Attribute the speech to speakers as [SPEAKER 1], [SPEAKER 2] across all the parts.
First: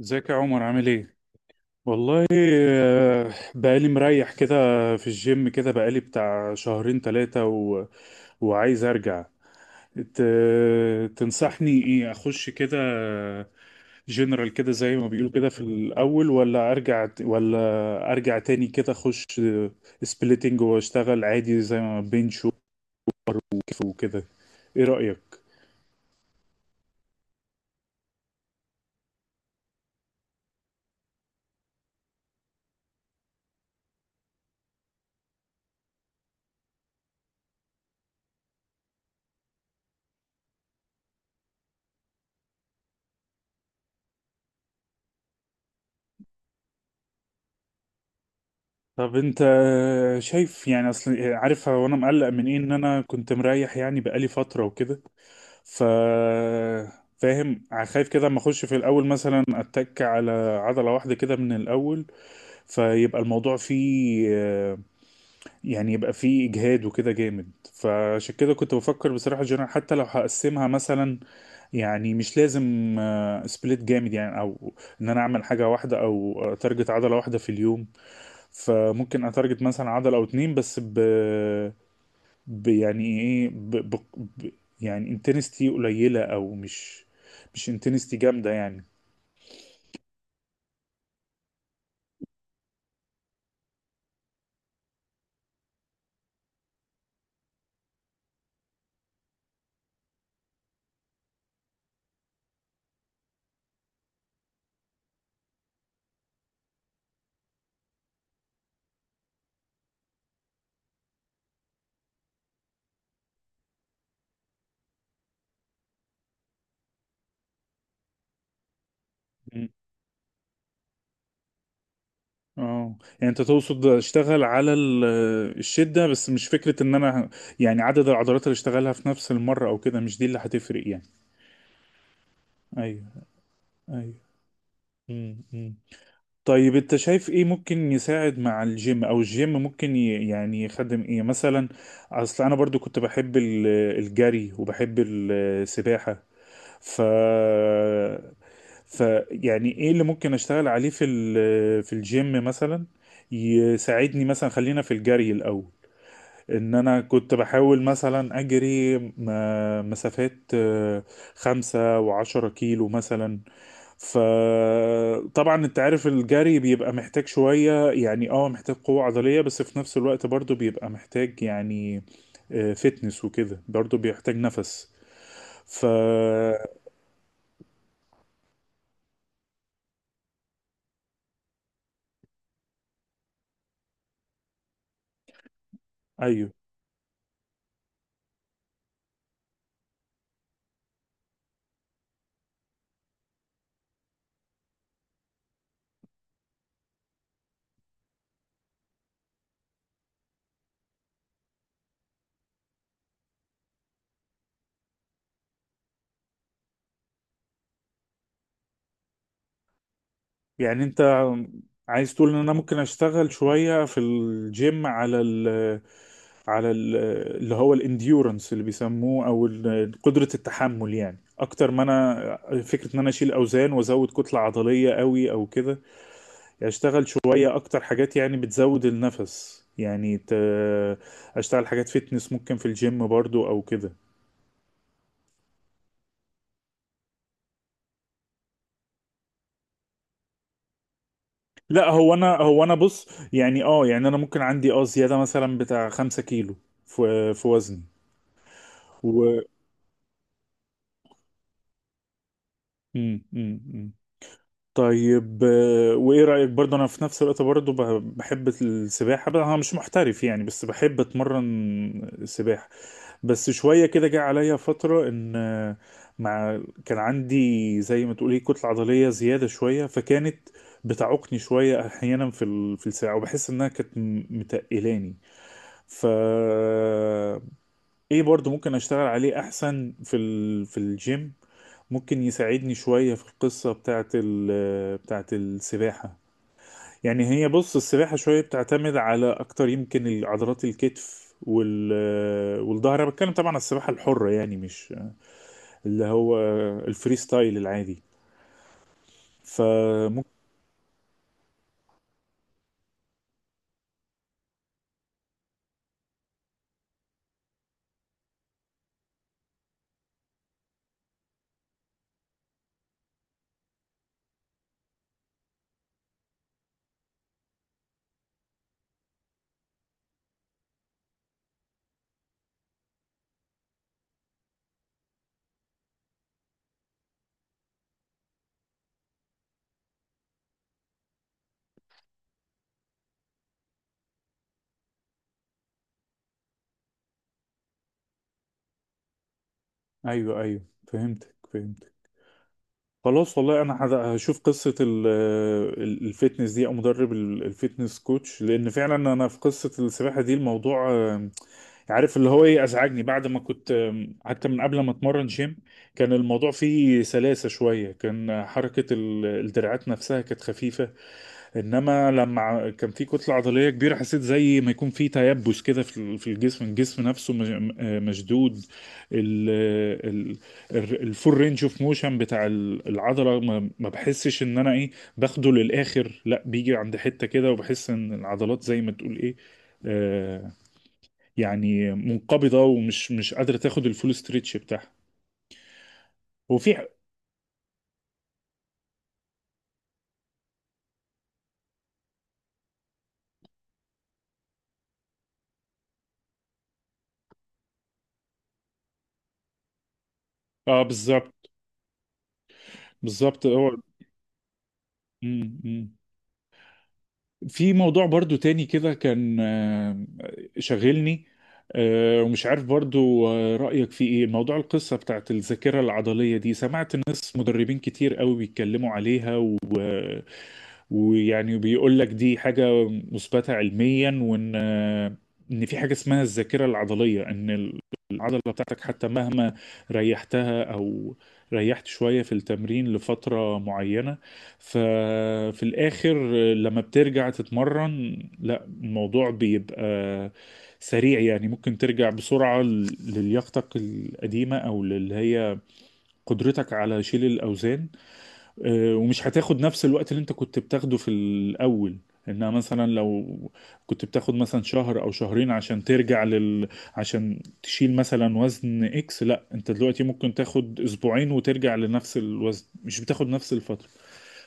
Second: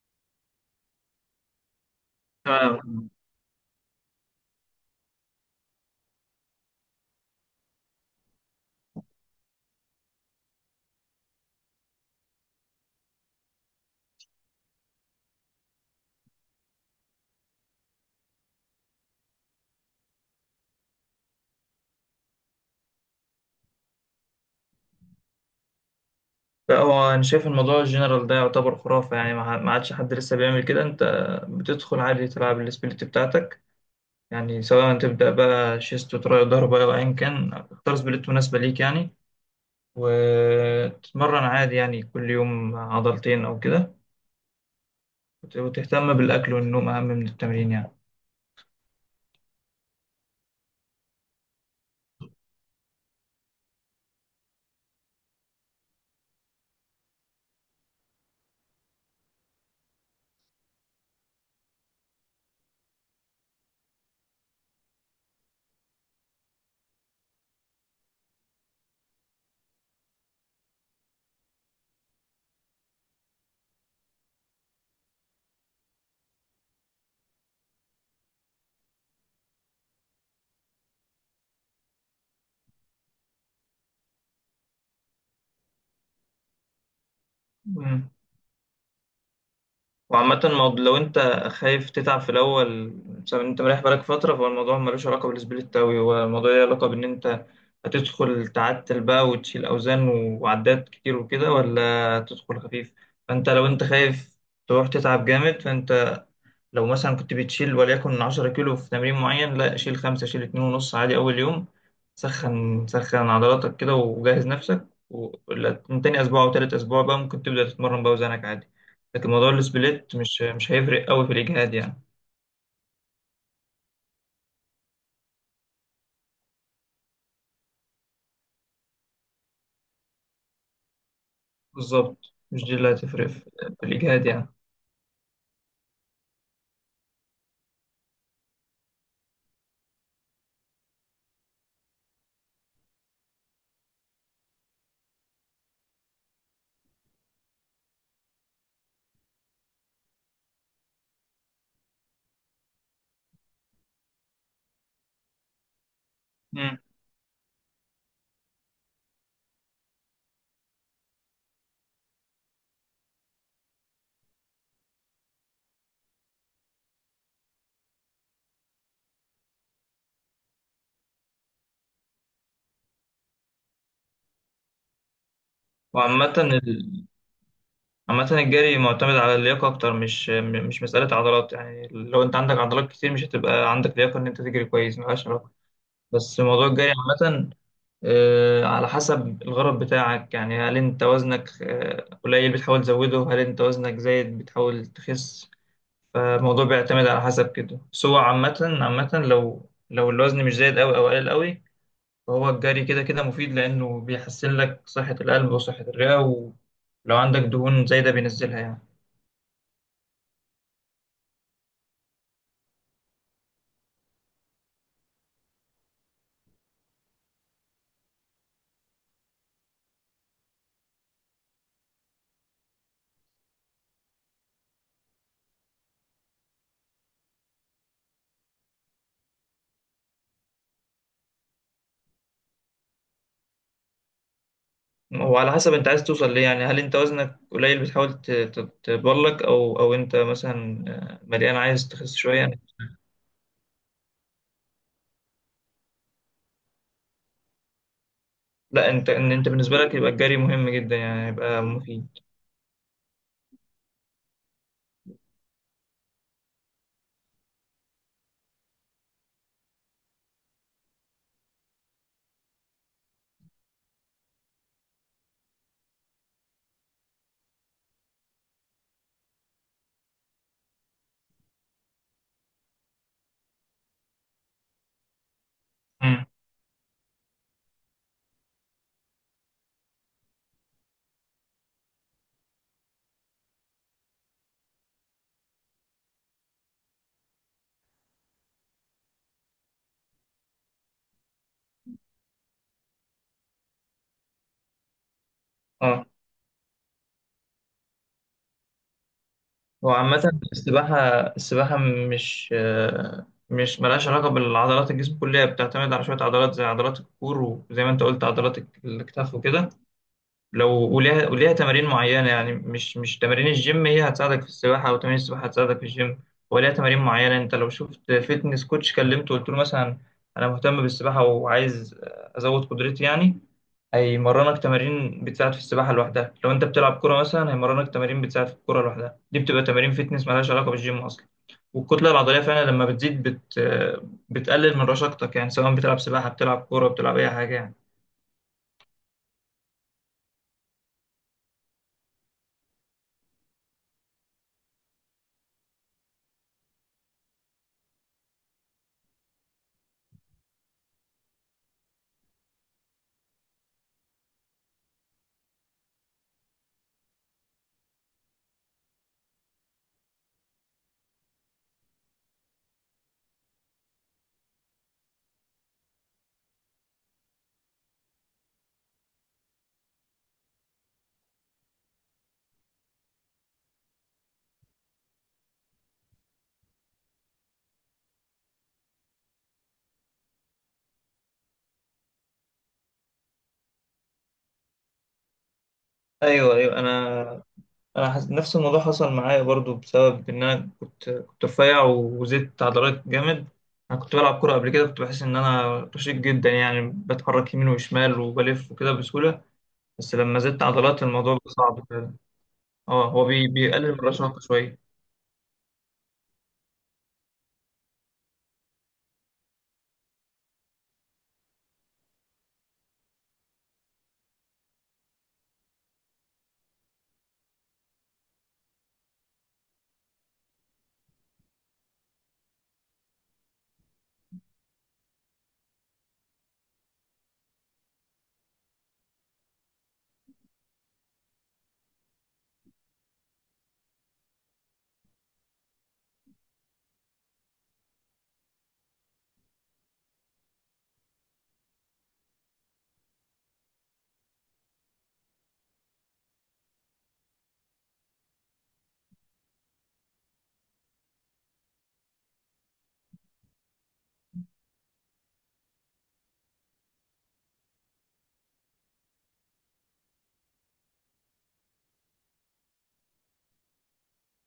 [SPEAKER 1] ازيك يا عمر، عامل ايه؟ والله
[SPEAKER 2] فعلا.
[SPEAKER 1] آه، بقالي مريح كده. في الجيم كده بقالي بتاع شهرين 3 وعايز ارجع. ت... تنصحني ايه، اخش كده جنرال كده زي ما بيقولوا كده في الاول، ولا ارجع ولا ارجع تاني كده، اخش سبليتنج واشتغل عادي زي ما بنش وكيف وكده؟ ايه رأيك؟
[SPEAKER 2] لا، هو انا شايف الموضوع الجنرال ده يعتبر خرافه يعني ما عادش حد لسه بيعمل كده. انت بتدخل عادي تلعب السبليت بتاعتك يعني، سواء تبدا بقى شيست وتراي ظهر بقى وايا كان تختار سبليت مناسبه ليك يعني، وتتمرن عادي يعني كل يوم عضلتين او كده، وتهتم بالاكل والنوم اهم من التمرين يعني.
[SPEAKER 1] طب انت شايف يعني، اصل عارف هو انا مقلق من ايه، ان انا كنت مريح يعني بقالي فترة وكده. ف فاهم، خايف كده اما اخش في الاول مثلا اتك على عضله واحده كده من الاول، فيبقى الموضوع فيه يعني يبقى فيه اجهاد وكده جامد. فعشان كده كنت بفكر بصراحه جنرال، حتى لو هقسمها، مثلا يعني مش لازم سبليت جامد يعني، او ان انا اعمل حاجه واحده او تارجت عضله واحده في اليوم. فممكن اتارجت مثلا عضله او اتنين، بس يعني ايه ب ب ب يعني انتنستي قليلة، او مش
[SPEAKER 2] مم.
[SPEAKER 1] انتنستي جامدة يعني.
[SPEAKER 2] وعامة لو انت خايف تتعب في الأول بسبب ان انت مريح بالك فترة، فهو الموضوع ملوش علاقة بالسبليت أوي، هو الموضوع ليه علاقة بإن انت هتدخل تعتل بقى وتشيل أوزان وعدات كتير وكده، ولا تدخل خفيف. فانت لو انت خايف تروح تتعب جامد، فانت لو مثلا كنت بتشيل وليكن 10 كيلو في تمرين معين، لا شيل 5، شيل 2 ونص عادي أول يوم. سخن سخن عضلاتك كده وجهز نفسك ولا من تاني أسبوع أو تالت أسبوع بقى ممكن تبدأ تتمرن بقى وزنك عادي. لكن موضوع
[SPEAKER 1] مم.
[SPEAKER 2] السبليت مش هيفرق أوي في الإجهاد يعني.
[SPEAKER 1] اه يعني انت تقصد اشتغل على الشدة بس، مش فكرة ان انا يعني عدد العضلات اللي اشتغلها في نفس المرة او كده، مش دي اللي هتفرق يعني.
[SPEAKER 2] بالظبط، مش دي اللي
[SPEAKER 1] ايوه
[SPEAKER 2] هتفرق في في
[SPEAKER 1] ايوه.
[SPEAKER 2] الإجهاد يعني.
[SPEAKER 1] مم. مم. طيب انت شايف ايه ممكن يساعد مع الجيم، او الجيم ممكن يعني يخدم ايه مثلا؟ اصل انا برضو كنت بحب الجري، وبحب السباحة. ف ف يعني ايه اللي ممكن اشتغل عليه في في الجيم مثلا يساعدني مثلا. خلينا في الجري الاول، ان
[SPEAKER 2] مم.
[SPEAKER 1] انا كنت بحاول مثلا اجري مسافات، 5 و10 كيلو مثلا. فطبعا انت عارف الجري بيبقى محتاج شوية، يعني محتاج قوة عضلية، بس في نفس الوقت برضو بيبقى محتاج يعني فتنس وكده، برضو بيحتاج نفس. ف
[SPEAKER 2] وعامة ال... عامة الجري معتمد على اللياقة أكتر، مش مسألة عضلات يعني. لو أنت عندك عضلات كتير مش هتبقى عندك لياقة إن أنت تجري كويس، ملهاش علاقة. بس
[SPEAKER 1] أيوه.
[SPEAKER 2] موضوع الجري عامة، على حسب الغرض بتاعك يعني، هل انت وزنك قليل بتحاول تزوده، هل انت وزنك زايد بتحاول تخس. فالموضوع بيعتمد على حسب كده. بس هو عامة لو الوزن مش زايد أوي أو قليل أوي، فهو الجري كده كده مفيد، لأنه بيحسن لك صحة القلب وصحة الرئة، ولو عندك دهون زايدة بينزلها يعني.
[SPEAKER 1] يعني انت عايز تقول ان انا ممكن اشتغل شوية في الجيم على ال، على ال اللي هو الانديورنس اللي بيسموه، او قدرة التحمل، يعني اكتر ما انا فكرة ان انا اشيل اوزان وازود كتلة عضلية قوي او كده. يعني اشتغل شوية اكتر حاجات يعني بتزود النفس، يعني اشتغل حاجات فيتنس ممكن في الجيم برضو او كده.
[SPEAKER 2] وعلى حسب انت عايز توصل ليه يعني، هل انت وزنك قليل بتحاول تتبلك، او او انت مثلا مليان
[SPEAKER 1] لا،
[SPEAKER 2] عايز
[SPEAKER 1] هو
[SPEAKER 2] تخس
[SPEAKER 1] انا
[SPEAKER 2] شوية.
[SPEAKER 1] هو انا بص، يعني يعني انا ممكن عندي زيادة مثلا بتاع 5 كيلو في وزني.
[SPEAKER 2] لا، انت، ان انت بالنسبه لك يبقى الجري مهم جدا يعني، يبقى مفيد.
[SPEAKER 1] مم، مم، مم. طيب وايه رأيك برضه؟ انا في نفس الوقت برضه بحب السباحة. بقى انا مش محترف يعني، بس بحب اتمرن سباحة. بس شوية كده جه عليا فترة ان مع كان عندي زي ما تقولي كتلة عضلية زيادة شوية، فكانت بتعوقني شوية احيانا في في الساعة، وبحس انها كانت متقلاني. ف
[SPEAKER 2] امم
[SPEAKER 1] ايه برضو ممكن اشتغل عليه احسن في الجيم، ممكن يساعدني شوية في القصة بتاعت بتاعت السباحة؟ يعني هي بص، السباحة شوية بتعتمد على، اكتر يمكن، عضلات الكتف والظهر. انا بتكلم طبعا على السباحة الحرة، يعني مش اللي
[SPEAKER 2] اه
[SPEAKER 1] هو الفري ستايل العادي.
[SPEAKER 2] هو
[SPEAKER 1] فممكن
[SPEAKER 2] عامه السباحه السباحه مش، ملهاش علاقه بالعضلات، الجسم كلها بتعتمد على شويه عضلات زي عضلات الكور، وزي ما انت قلت عضلات الكتاف وكده. لو، وليها تمارين معينه يعني. مش تمارين الجيم هي هتساعدك في السباحه، او تمارين السباحه هتساعدك في الجيم، وليها تمارين معينه. انت لو شفت فيتنس كوتش كلمته وقلت له مثلا انا مهتم بالسباحه وعايز ازود قدرتي يعني، هيمرنك تمارين بتساعد في السباحة لوحدها. لو انت بتلعب كورة مثلا هيمرنك تمارين بتساعد في الكورة لوحدها. دي بتبقى تمارين فيتنس مالهاش علاقة بالجيم أصلا. والكتلة العضلية فعلا لما بتزيد بتقلل من رشاقتك يعني، سواء بتلعب سباحة، بتلعب كورة، بتلعب أي حاجة يعني.
[SPEAKER 1] ايوه ايوه، فهمتك فهمتك. خلاص والله انا هشوف قصه الفيتنس دي، او مدرب الفيتنس كوتش، لان فعلا انا في قصه السباحه دي الموضوع عارف اللي هو ايه ازعجني. بعد ما كنت حتى من قبل ما اتمرن جيم، كان الموضوع فيه سلاسه شويه، كان حركه الدراعات نفسها كانت خفيفه. انما لما كان في كتله عضليه كبيره، حسيت زي ما يكون في تيبس كده في الجسم. الجسم نفسه مشدود. ال ال الفول رينج اوف موشن بتاع العضله، ما بحسش ان انا ايه باخده للاخر. لا، بيجي عند حته كده، وبحس ان العضلات زي ما تقول ايه آه يعني منقبضه، ومش مش قادره تاخد الفول ستريتش بتاعها.
[SPEAKER 2] أيوه،
[SPEAKER 1] وفي
[SPEAKER 2] أيوه،
[SPEAKER 1] ح-
[SPEAKER 2] أنا نفس الموضوع حصل معايا برضو، بسبب إن أنا كنت رفيع وزدت عضلات جامد. أنا كنت بلعب كورة قبل كده، كنت بحس إن أنا رشيق جدا يعني، بتحرك يمين وشمال وبلف وكده بسهولة، بس لما زدت
[SPEAKER 1] اه
[SPEAKER 2] عضلات
[SPEAKER 1] بالظبط.
[SPEAKER 2] الموضوع بقى صعب. اه، هو
[SPEAKER 1] بالظبط هو.
[SPEAKER 2] بيقلل من الرشاقة شوية.
[SPEAKER 1] مم، مم. في موضوع برضو تاني كده كان شاغلني، ومش عارف برضو رأيك في ايه. موضوع القصة بتاعت الذاكرة العضلية دي، سمعت ناس مدربين كتير قوي بيتكلموا عليها، ويعني بيقول لك دي حاجة مثبتة علميا، وان في حاجة اسمها الذاكرة العضلية. ان العضلة بتاعتك، حتى مهما ريحتها او ريحت شوية في التمرين لفترة معينة، ففي الاخر لما بترجع تتمرن، لا الموضوع بيبقى سريع. يعني ممكن ترجع بسرعة للياقتك القديمة، او اللي هي قدرتك على شيل الاوزان، ومش هتاخد نفس الوقت اللي انت كنت بتاخده في الاول. انها مثلا لو كنت بتاخد مثلا شهر او شهرين عشان ترجع عشان تشيل مثلا وزن اكس، لا، انت دلوقتي ممكن تاخد اسبوعين وترجع لنفس الوزن، مش بتاخد نفس الفترة.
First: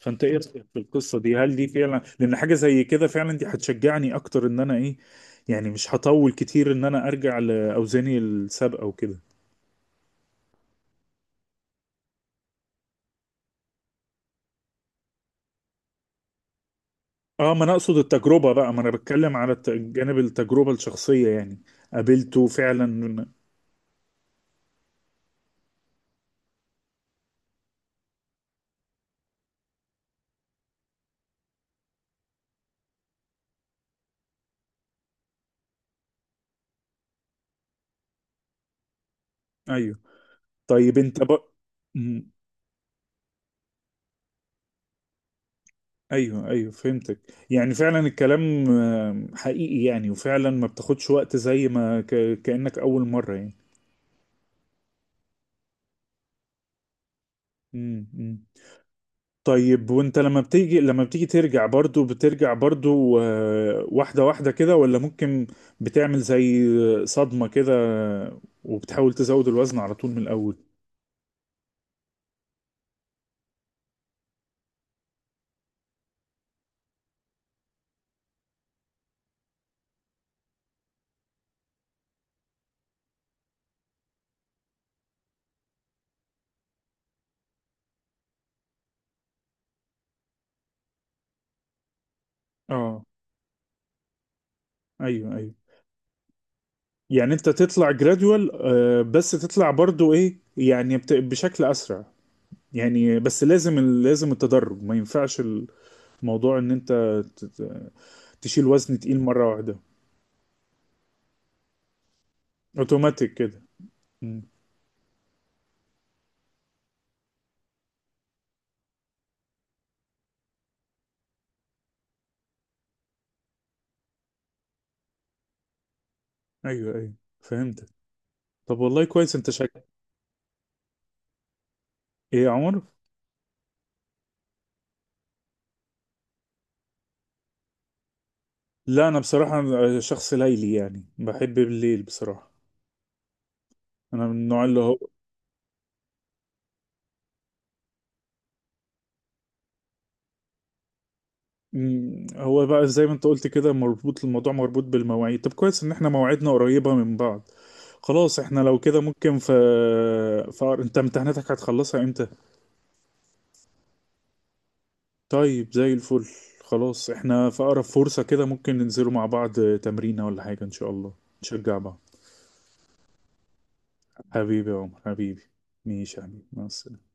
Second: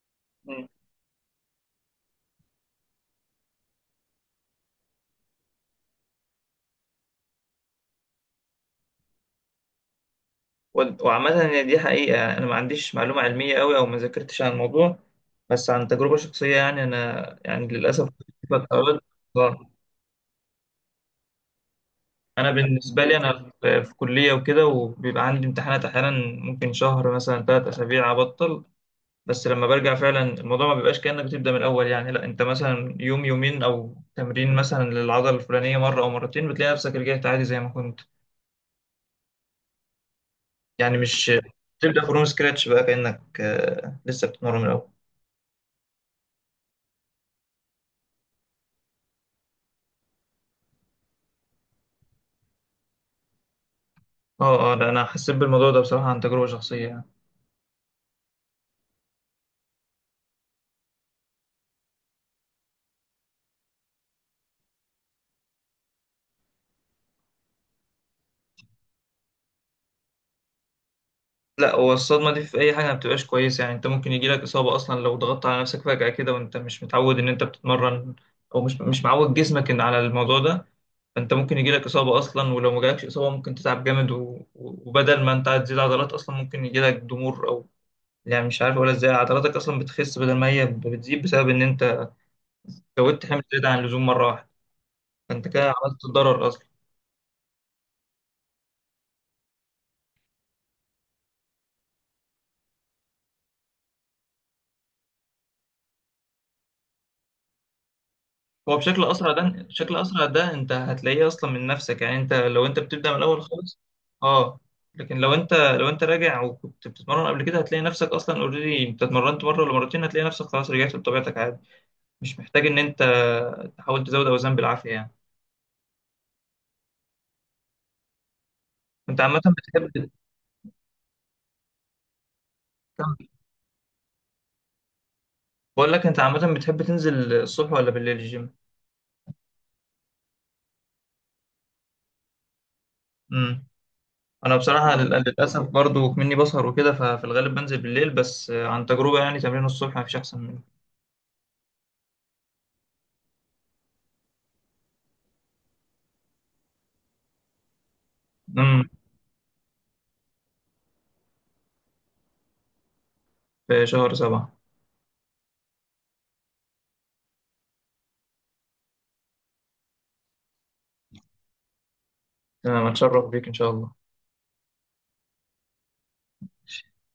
[SPEAKER 1] فانت ايه رأيك
[SPEAKER 2] مم.
[SPEAKER 1] في القصة دي؟ هل دي فعلا؟ لان حاجة زي كده فعلا دي هتشجعني اكتر، ان انا ايه، يعني مش هطول كتير ان انا ارجع لاوزاني السابقة وكده.
[SPEAKER 2] وعامة هي دي حقيقة، أنا ما عنديش معلومة علمية أوي أو ما ذاكرتش عن الموضوع، بس عن تجربة شخصية يعني. أنا
[SPEAKER 1] اه ما
[SPEAKER 2] يعني
[SPEAKER 1] انا اقصد
[SPEAKER 2] للأسف
[SPEAKER 1] التجربة
[SPEAKER 2] كنت
[SPEAKER 1] بقى، ما انا بتكلم على
[SPEAKER 2] آه.
[SPEAKER 1] جانب التجربة الشخصية يعني. قابلته
[SPEAKER 2] أنا بالنسبة لي
[SPEAKER 1] فعلا.
[SPEAKER 2] أنا في كلية وكده، وبيبقى عندي امتحانات أحيانا، ممكن شهر مثلا، 3 أسابيع أبطل. بس لما برجع فعلا الموضوع ما بيبقاش كأنك بتبدأ من الأول يعني، لا أنت مثلا يوم يومين أو تمرين مثلا للعضلة الفلانية مرة أو مرتين بتلاقي نفسك رجعت عادي زي ما كنت.
[SPEAKER 1] ايوه. طيب
[SPEAKER 2] يعني
[SPEAKER 1] انت
[SPEAKER 2] مش
[SPEAKER 1] بقى.
[SPEAKER 2] تبدأ فروم
[SPEAKER 1] مم.
[SPEAKER 2] سكراتش بقى كأنك لسه بتتمرن من الأول.
[SPEAKER 1] ايوه ايوه، فهمتك. يعني فعلا الكلام حقيقي، يعني وفعلا ما بتاخدش وقت زي ما كأنك اول مرة يعني.
[SPEAKER 2] اه، اه، لا أنا حسيت بالموضوع ده بصراحة عن تجربة شخصية يعني.
[SPEAKER 1] مم. مم. طيب وانت لما بتيجي ترجع، برضو بترجع برضو واحدة واحدة كده، ولا ممكن بتعمل زي صدمة كده وبتحاول تزود الوزن على طول من الاول؟
[SPEAKER 2] لا، هو الصدمة دي في أي حاجة ما بتبقاش كويسة يعني. أنت ممكن يجيلك إصابة أصلا لو ضغطت على نفسك فجأة كده وأنت مش متعود إن أنت بتتمرن، أو مش معود جسمك إن على الموضوع ده. فأنت ممكن يجيلك إصابة أصلا، ولو ما جالكش إصابة ممكن تتعب جامد وبدل ما أنت هتزيد عضلات أصلا ممكن يجيلك ضمور، أو يعني مش عارف أقول إزاي، عضلاتك أصلا بتخس بدل ما هي بتزيد، بسبب إن أنت
[SPEAKER 1] اه،
[SPEAKER 2] زودت حمل زيادة عن اللزوم مرة واحدة.
[SPEAKER 1] ايوه
[SPEAKER 2] فانت
[SPEAKER 1] ايوه.
[SPEAKER 2] كده عملت ضرر اصلا.
[SPEAKER 1] يعني انت تطلع جراديوال، بس تطلع برضو ايه، يعني بشكل اسرع. يعني بس لازم التدرج، ما ينفعش الموضوع ان انت ت- ت- تشيل
[SPEAKER 2] هو
[SPEAKER 1] وزن
[SPEAKER 2] بشكل
[SPEAKER 1] تقيل
[SPEAKER 2] اسرع ده،
[SPEAKER 1] مرة واحدة.
[SPEAKER 2] بشكل اسرع ده انت هتلاقيه اصلا من نفسك يعني. انت لو انت بتبدا من
[SPEAKER 1] اوتوماتيك
[SPEAKER 2] الاول
[SPEAKER 1] كده.
[SPEAKER 2] خالص،
[SPEAKER 1] مم.
[SPEAKER 2] اه. لكن لو انت راجع وكنت بتتمرن قبل كده، هتلاقي نفسك اصلا اوريدي، انت اتمرنت مره ولا مرتين هتلاقي نفسك خلاص رجعت لطبيعتك عادي، مش محتاج ان انت تحاول تزود اوزان بالعافيه يعني.
[SPEAKER 1] ايوه ايوه، فهمتك. طب والله
[SPEAKER 2] انت
[SPEAKER 1] كويس.
[SPEAKER 2] عامه
[SPEAKER 1] انت شك
[SPEAKER 2] بتحب
[SPEAKER 1] ايه يا عمر؟
[SPEAKER 2] تكمل؟ بقول لك انت عامه بتحب تنزل الصبح ولا بالليل الجيم؟
[SPEAKER 1] لا انا بصراحة شخص ليلي يعني، بحب بالليل بصراحة.
[SPEAKER 2] امم
[SPEAKER 1] انا من
[SPEAKER 2] انا
[SPEAKER 1] النوع اللي
[SPEAKER 2] بصراحه
[SPEAKER 1] هو.
[SPEAKER 2] للاسف برضو مني بسهر وكده، ففي الغالب بنزل بالليل، بس عن تجربه يعني تمرين الصبح مفيش احسن
[SPEAKER 1] مم، هو بقى زي ما انت قلت كده، مربوط الموضوع مربوط بالمواعيد. طب كويس ان احنا مواعيدنا قريبة من بعض. خلاص احنا لو
[SPEAKER 2] منه.
[SPEAKER 1] كده، ممكن انت امتحاناتك هتخلصها امتى؟
[SPEAKER 2] في شهر 7.
[SPEAKER 1] طيب زي الفل. خلاص احنا في اقرب فرصة كده ممكن ننزلوا مع بعض تمرينة ولا حاجة ان شاء الله، نشجع بعض.
[SPEAKER 2] أنا متشرف بيك إن شاء الله.
[SPEAKER 1] حبيبي يا عمر، حبيبي، ماشي يا حبيبي، مع السلامة.